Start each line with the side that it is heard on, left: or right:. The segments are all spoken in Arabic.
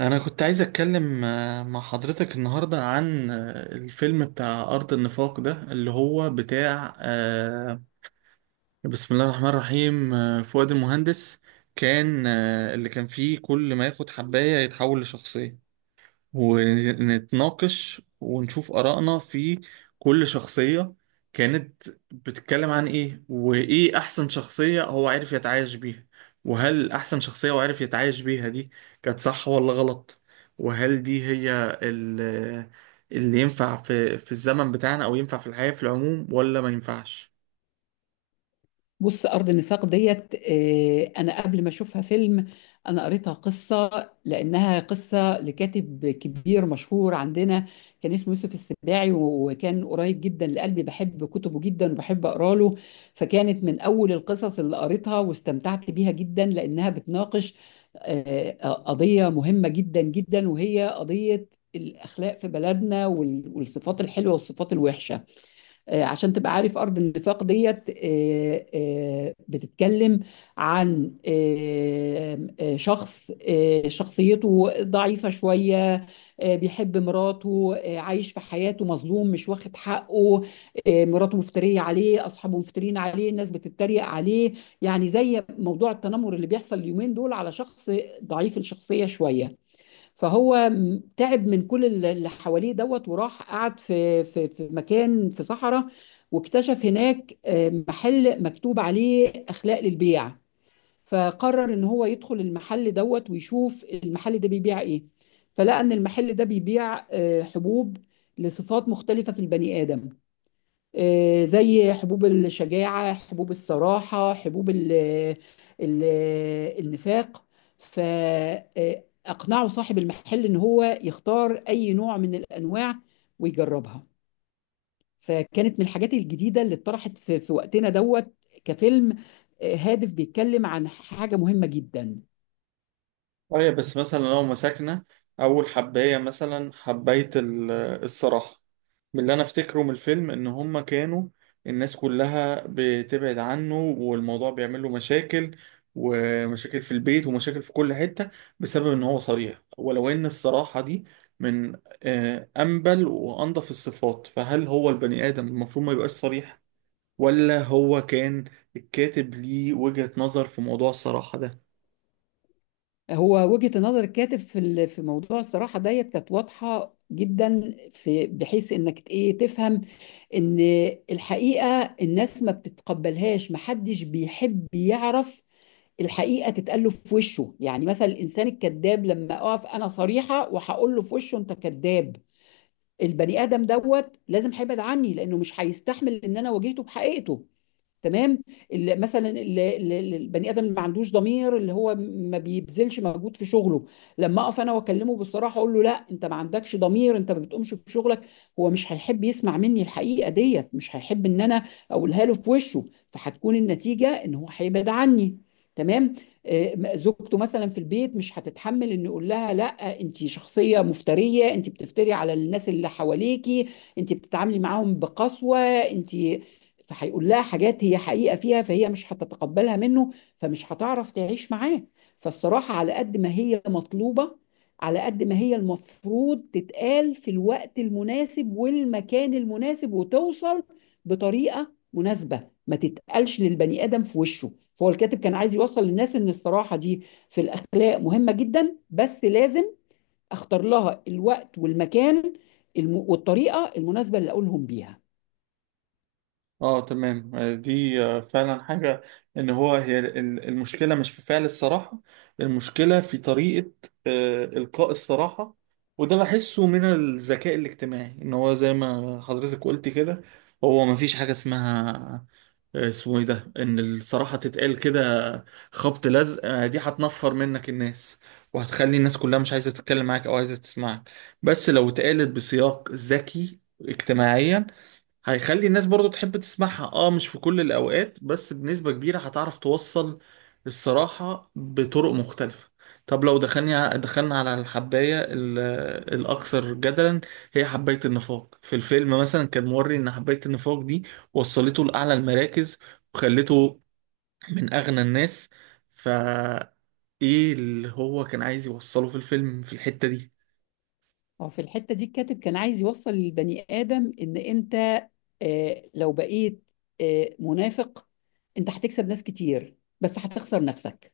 right: أنا كنت عايز أتكلم مع حضرتك النهاردة عن الفيلم بتاع أرض النفاق ده اللي هو بتاع بسم الله الرحمن الرحيم فؤاد المهندس كان اللي كان فيه كل ما ياخد حباية يتحول لشخصية، ونتناقش ونشوف آرائنا في كل شخصية كانت بتتكلم عن إيه، وإيه أحسن شخصية هو عارف يتعايش بيها، وهل أحسن شخصية هو عارف يتعايش بيها دي كانت صح ولا غلط، وهل دي هي اللي ينفع في الزمن بتاعنا أو ينفع في الحياة في العموم ولا ما ينفعش؟
left: بص، أرض النفاق ديت، أنا قبل ما أشوفها فيلم. أنا قريتها قصة، لأنها قصة لكاتب كبير مشهور عندنا. كان اسمه يوسف السباعي، وكان قريب جدا لقلبي، بحب كتبه جدا وبحب أقرأ له. فكانت من أول القصص اللي قريتها واستمتعت بيها جدا، لأنها بتناقش قضية مهمة جدا جدا، وهي قضية الأخلاق في بلدنا، والصفات الحلوة والصفات الوحشة. عشان تبقى عارف، أرض النفاق ديت بتتكلم عن شخص، شخصيته ضعيفة شوية. بيحب مراته، عايش في حياته مظلوم، مش واخد حقه. مراته مفترية عليه، أصحابه مفترين عليه، الناس بتتريق عليه. يعني زي موضوع التنمر اللي بيحصل اليومين دول على شخص ضعيف الشخصية شوية. فهو تعب من كل اللي حواليه دوت، وراح قعد في مكان في صحراء. واكتشف هناك محل مكتوب عليه اخلاق للبيع. فقرر ان هو يدخل المحل دوت، ويشوف المحل ده بيبيع ايه. فلقى ان المحل ده بيبيع حبوب لصفات مختلفة في البني آدم. زي حبوب الشجاعة، حبوب الصراحة، حبوب ال النفاق. فأقنعوا صاحب المحل إن هو يختار أي نوع من الأنواع ويجربها. فكانت من الحاجات الجديدة اللي اتطرحت في وقتنا دوت، كفيلم هادف بيتكلم عن حاجة مهمة جدا.
right: أيوة، بس مثلا لو مسكنا أول حباية مثلا حباية الصراحة، من اللي انا افتكره من الفيلم ان هما كانوا الناس كلها بتبعد عنه والموضوع بيعمل له مشاكل، ومشاكل في البيت ومشاكل في كل حتة بسبب ان هو صريح. ولو ان الصراحة دي من انبل وانضف الصفات، فهل هو البني ادم المفروض ما يبقاش صريح، ولا هو كان الكاتب ليه وجهة نظر في موضوع الصراحة ده؟
left: هو وجهة نظر الكاتب في موضوع الصراحة ديت كانت واضحة جدا، في بحيث انك ايه تفهم ان الحقيقة الناس ما بتتقبلهاش، محدش بيحب يعرف الحقيقة تتقال له في وشه. يعني مثلا الانسان الكذاب، لما اقف انا صريحة وهقول له في وشه انت كذاب، البني ادم دوت لازم هيبعد عني، لانه مش هيستحمل ان انا واجهته بحقيقته. تمام. اللي مثلا اللي اللي- اللي البني ادم اللي ما عندوش ضمير، اللي هو ما بيبذلش مجهود في شغله، لما اقف انا واكلمه بالصراحه، اقول له لا انت ما عندكش ضمير، انت ما بتقومش بشغلك، هو مش هيحب يسمع مني الحقيقه ديت، مش هيحب ان انا اقولها له في وشه. فهتكون النتيجه ان هو هيبعد عني. تمام. زوجته مثلا في البيت مش هتتحمل ان يقول لها لا، انت شخصيه مفتريه، انت بتفتري على الناس اللي حواليكي، انت بتتعاملي معاهم بقسوه انت. فهيقول لها حاجات هي حقيقة فيها، فهي مش هتتقبلها منه، فمش هتعرف تعيش معاه. فالصراحة على قد ما هي مطلوبة، على قد ما هي المفروض تتقال في الوقت المناسب والمكان المناسب، وتوصل بطريقة مناسبة، ما تتقالش للبني آدم في وشه. فهو الكاتب كان عايز يوصل للناس إن الصراحة دي في الأخلاق مهمة جدا، بس لازم أختار لها الوقت والمكان والطريقة المناسبة اللي أقولهم بيها.
right: اه، تمام. دي فعلا حاجة، ان هو هي المشكلة مش في فعل الصراحة، المشكلة في طريقة إلقاء الصراحة. وده بحسه من الذكاء الاجتماعي، ان هو زي ما حضرتك قلت كده، هو مفيش حاجة اسمها اسمه ايه ده، ان الصراحة تتقال كده خبط لزق. دي هتنفر منك الناس، وهتخلي الناس كلها مش عايزة تتكلم معاك او عايزة تسمعك. بس لو اتقالت بسياق ذكي اجتماعيا، هيخلي الناس برضو تحب تسمعها. اه، مش في كل الأوقات بس بنسبة كبيرة هتعرف توصل الصراحة بطرق مختلفة. طب لو دخلنا على الحباية الأكثر جدلا، هي حباية النفاق. في الفيلم مثلا كان موري إن حباية النفاق دي وصلته لأعلى المراكز، وخلته من أغنى الناس، فا إيه اللي هو كان عايز يوصله في الفيلم في الحتة دي؟
left: هو في الحتة دي الكاتب كان عايز يوصل للبني آدم إن أنت لو بقيت منافق، أنت هتكسب ناس كتير، بس هتخسر نفسك.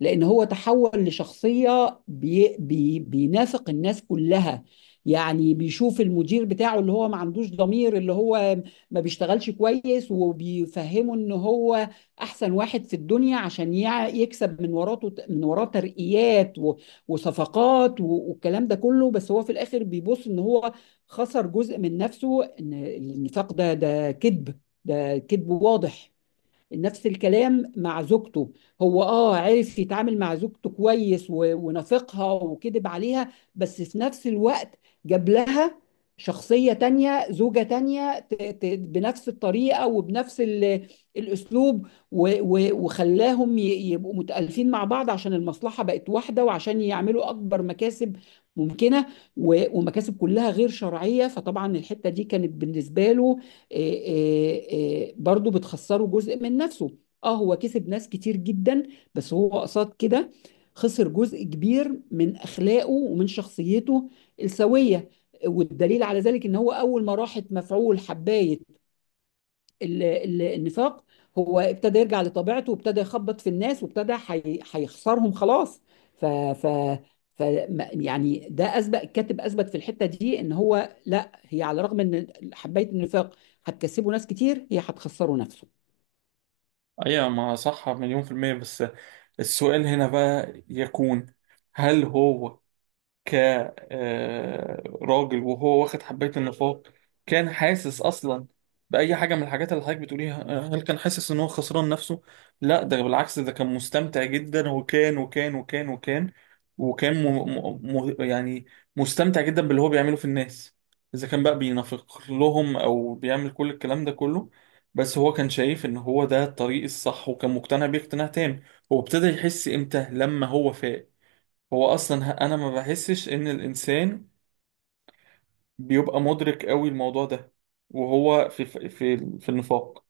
left: لأن هو تحول لشخصية بي بي بينافق الناس كلها. يعني بيشوف المدير بتاعه اللي هو ما عندوش ضمير، اللي هو ما بيشتغلش كويس، وبيفهمه ان هو احسن واحد في الدنيا، عشان يكسب من وراه ترقيات وصفقات والكلام ده كله. بس هو في الاخر بيبص ان هو خسر جزء من نفسه، ان النفاق ده كذب، ده كذب واضح. نفس الكلام مع زوجته. هو عرف يتعامل مع زوجته كويس ونافقها وكذب عليها، بس في نفس الوقت جاب لها شخصية تانية، زوجة تانية بنفس الطريقة وبنفس الأسلوب وخلاهم يبقوا متألفين مع بعض، عشان المصلحة بقت واحدة، وعشان يعملوا أكبر مكاسب ممكنة، ومكاسب كلها غير شرعية. فطبعا الحتة دي كانت بالنسبة له آه، برضو بتخسره جزء من نفسه. اه، هو كسب ناس كتير جدا، بس هو قصاد كده خسر جزء كبير من اخلاقه ومن شخصيته السويه. والدليل على ذلك ان هو اول ما راحت مفعول حبايه النفاق، هو ابتدى يرجع لطبيعته، وابتدى يخبط في الناس، وابتدى هيخسرهم خلاص. ف ف ف ما- يعني ده اثبت الكاتب، اثبت في الحته دي ان هو لا، هي على الرغم ان حبايه النفاق هتكسبه ناس كتير، هي هتخسره نفسه.
right: ايوه، ما صح مليون في المية. بس السؤال هنا بقى يكون، هل هو كراجل وهو واخد حباية النفاق كان حاسس أصلا بأي حاجة من الحاجات اللي حضرتك بتقوليها؟ هل كان حاسس إن هو خسران نفسه؟ لا، ده بالعكس، ده كان مستمتع جدا، وكان م م م يعني مستمتع جدا باللي هو بيعمله في الناس، إذا كان بقى بينافق لهم أو بيعمل كل الكلام ده كله. بس هو كان شايف إن هو ده الطريق الصح، وكان مقتنع بيه اقتناع تام. وابتدى يحس إمتى لما هو فاق. هو اصلا انا ما بحسش ان الانسان بيبقى مدرك قوي الموضوع ده وهو في النفاق،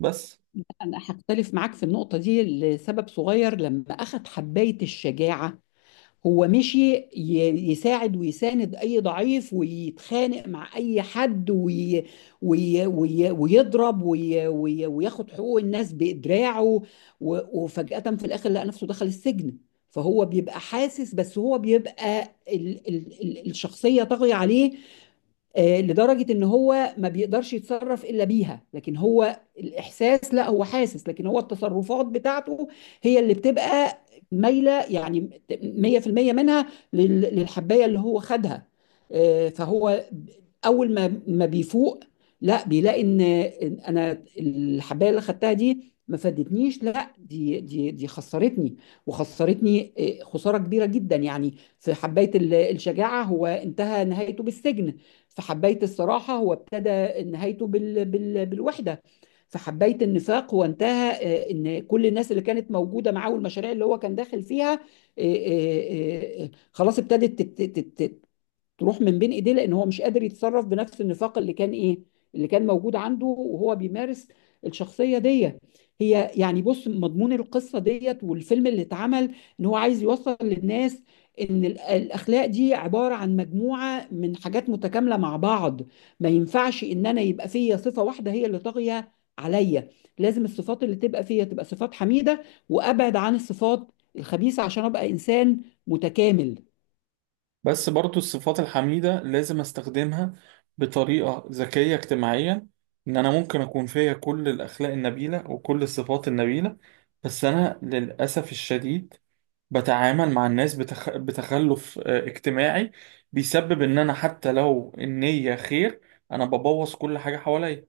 right: بس.
left: انا هختلف معاك في النقطه دي لسبب صغير. لما اخذ حبايه الشجاعه، هو مشي يساعد ويساند اي ضعيف، ويتخانق مع اي حد وي وي وي ويضرب وي وي وياخد حقوق الناس بإدراعه، وفجأة في الاخر لقى نفسه دخل السجن. فهو بيبقى حاسس، بس هو بيبقى ال الشخصية طاغية عليه. لدرجة ان هو ما بيقدرش يتصرف الا بيها، لكن هو الاحساس لا، هو حاسس، لكن هو التصرفات بتاعته هي اللي بتبقى مايلة، يعني 100% منها للحباية اللي هو خدها. فهو اول ما بيفوق، لا، بيلاقي ان انا الحباية اللي خدتها دي ما فادتنيش، لا، دي خسرتني وخسرتني، خسارة كبيرة جدا يعني. في حباية الشجاعة، هو انتهى نهايته بالسجن. في حباية الصراحة هو ابتدى نهايته بالوحدة. في حباية النفاق هو انتهى ان كل الناس اللي كانت موجودة معاه، والمشاريع اللي هو كان داخل فيها خلاص، ابتدت تروح من بين ايديه، لان هو مش قادر يتصرف بنفس النفاق اللي كان ايه، اللي كان موجود عنده وهو بيمارس الشخصيه دي. هي يعني، بص، مضمون القصه ديت والفيلم اللي اتعمل ان هو عايز يوصل للناس ان الاخلاق دي عباره عن مجموعه من حاجات متكامله مع بعض. ما ينفعش ان انا يبقى فيا صفه واحده هي اللي طاغيه عليا. لازم الصفات اللي تبقى فيا تبقى صفات حميده، وابعد عن الصفات الخبيثه عشان ابقى انسان متكامل.
right: بس برضو الصفات الحميدة لازم استخدمها بطريقة ذكية اجتماعيا، ان انا ممكن اكون فيا كل الاخلاق النبيلة وكل الصفات النبيلة. بس انا للاسف الشديد بتعامل مع الناس بتخلف اجتماعي، بيسبب ان انا حتى لو النية خير، انا ببوظ كل حاجة حواليا.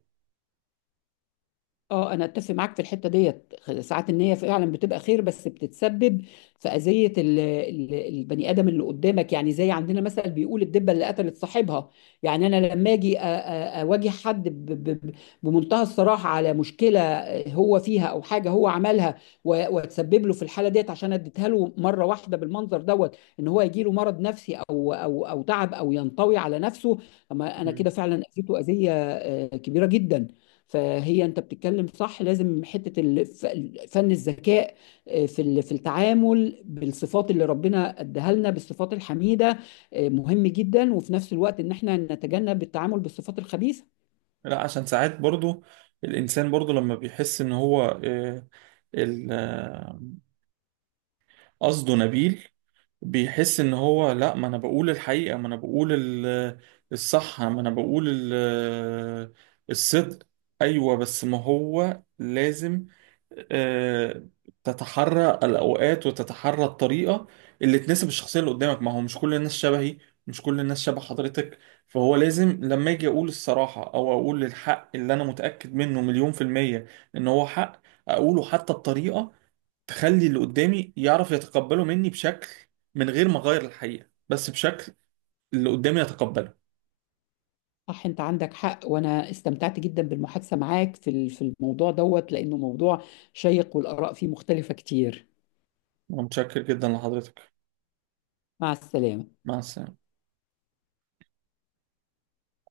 left: اه، انا اتفق معاك في الحته ديت. ساعات النيه فعلا بتبقى خير، بس بتتسبب في اذيه البني ادم اللي قدامك. يعني زي عندنا مثلا بيقول الدبه اللي قتلت صاحبها. يعني انا لما اجي اواجه حد بمنتهى الصراحه على مشكله هو فيها او حاجه هو عملها، و- واتسبب له في الحاله ديت، عشان اديتها له مره واحده بالمنظر دوت، ان هو يجي له مرض نفسي او تعب او ينطوي على نفسه. اما انا كده فعلا اذيته اذيه كبيره جدا. فهي انت بتتكلم صح، لازم حته فن الذكاء في في التعامل بالصفات اللي ربنا اداها لنا، بالصفات الحميده مهم جدا، وفي نفس الوقت ان احنا نتجنب التعامل بالصفات الخبيثه.
right: لا، عشان ساعات برضو الإنسان برضو لما بيحس إن هو ال- آه، قصده نبيل، بيحس ان هو لا، ما انا بقول الحقيقة، ما انا بقول الصح، ما انا بقول الصدق. ايوه، بس ما هو لازم آه، تتحرى الاوقات وتتحرى الطريقة اللي تناسب الشخصية اللي قدامك. ما هو مش كل الناس شبهي، مش كل الناس شبه حضرتك. فهو لازم لما اجي اقول الصراحة او اقول الحق اللي انا متأكد منه مليون في المية ان هو حق، اقوله حتى بطريقة تخلي اللي قدامي يعرف يتقبله مني بشكل، من غير ما اغير الحقيقة، بس بشكل اللي قدامي يتقبله.
left: صح، انت عندك حق، وانا استمتعت جدا بالمحادثه معاك في الموضوع دوت، لانه موضوع شيق والاراء فيه مختلفه كتير.
right: متشكر جدا لحضرتك.
left: مع السلامه.
right: مع السلامة.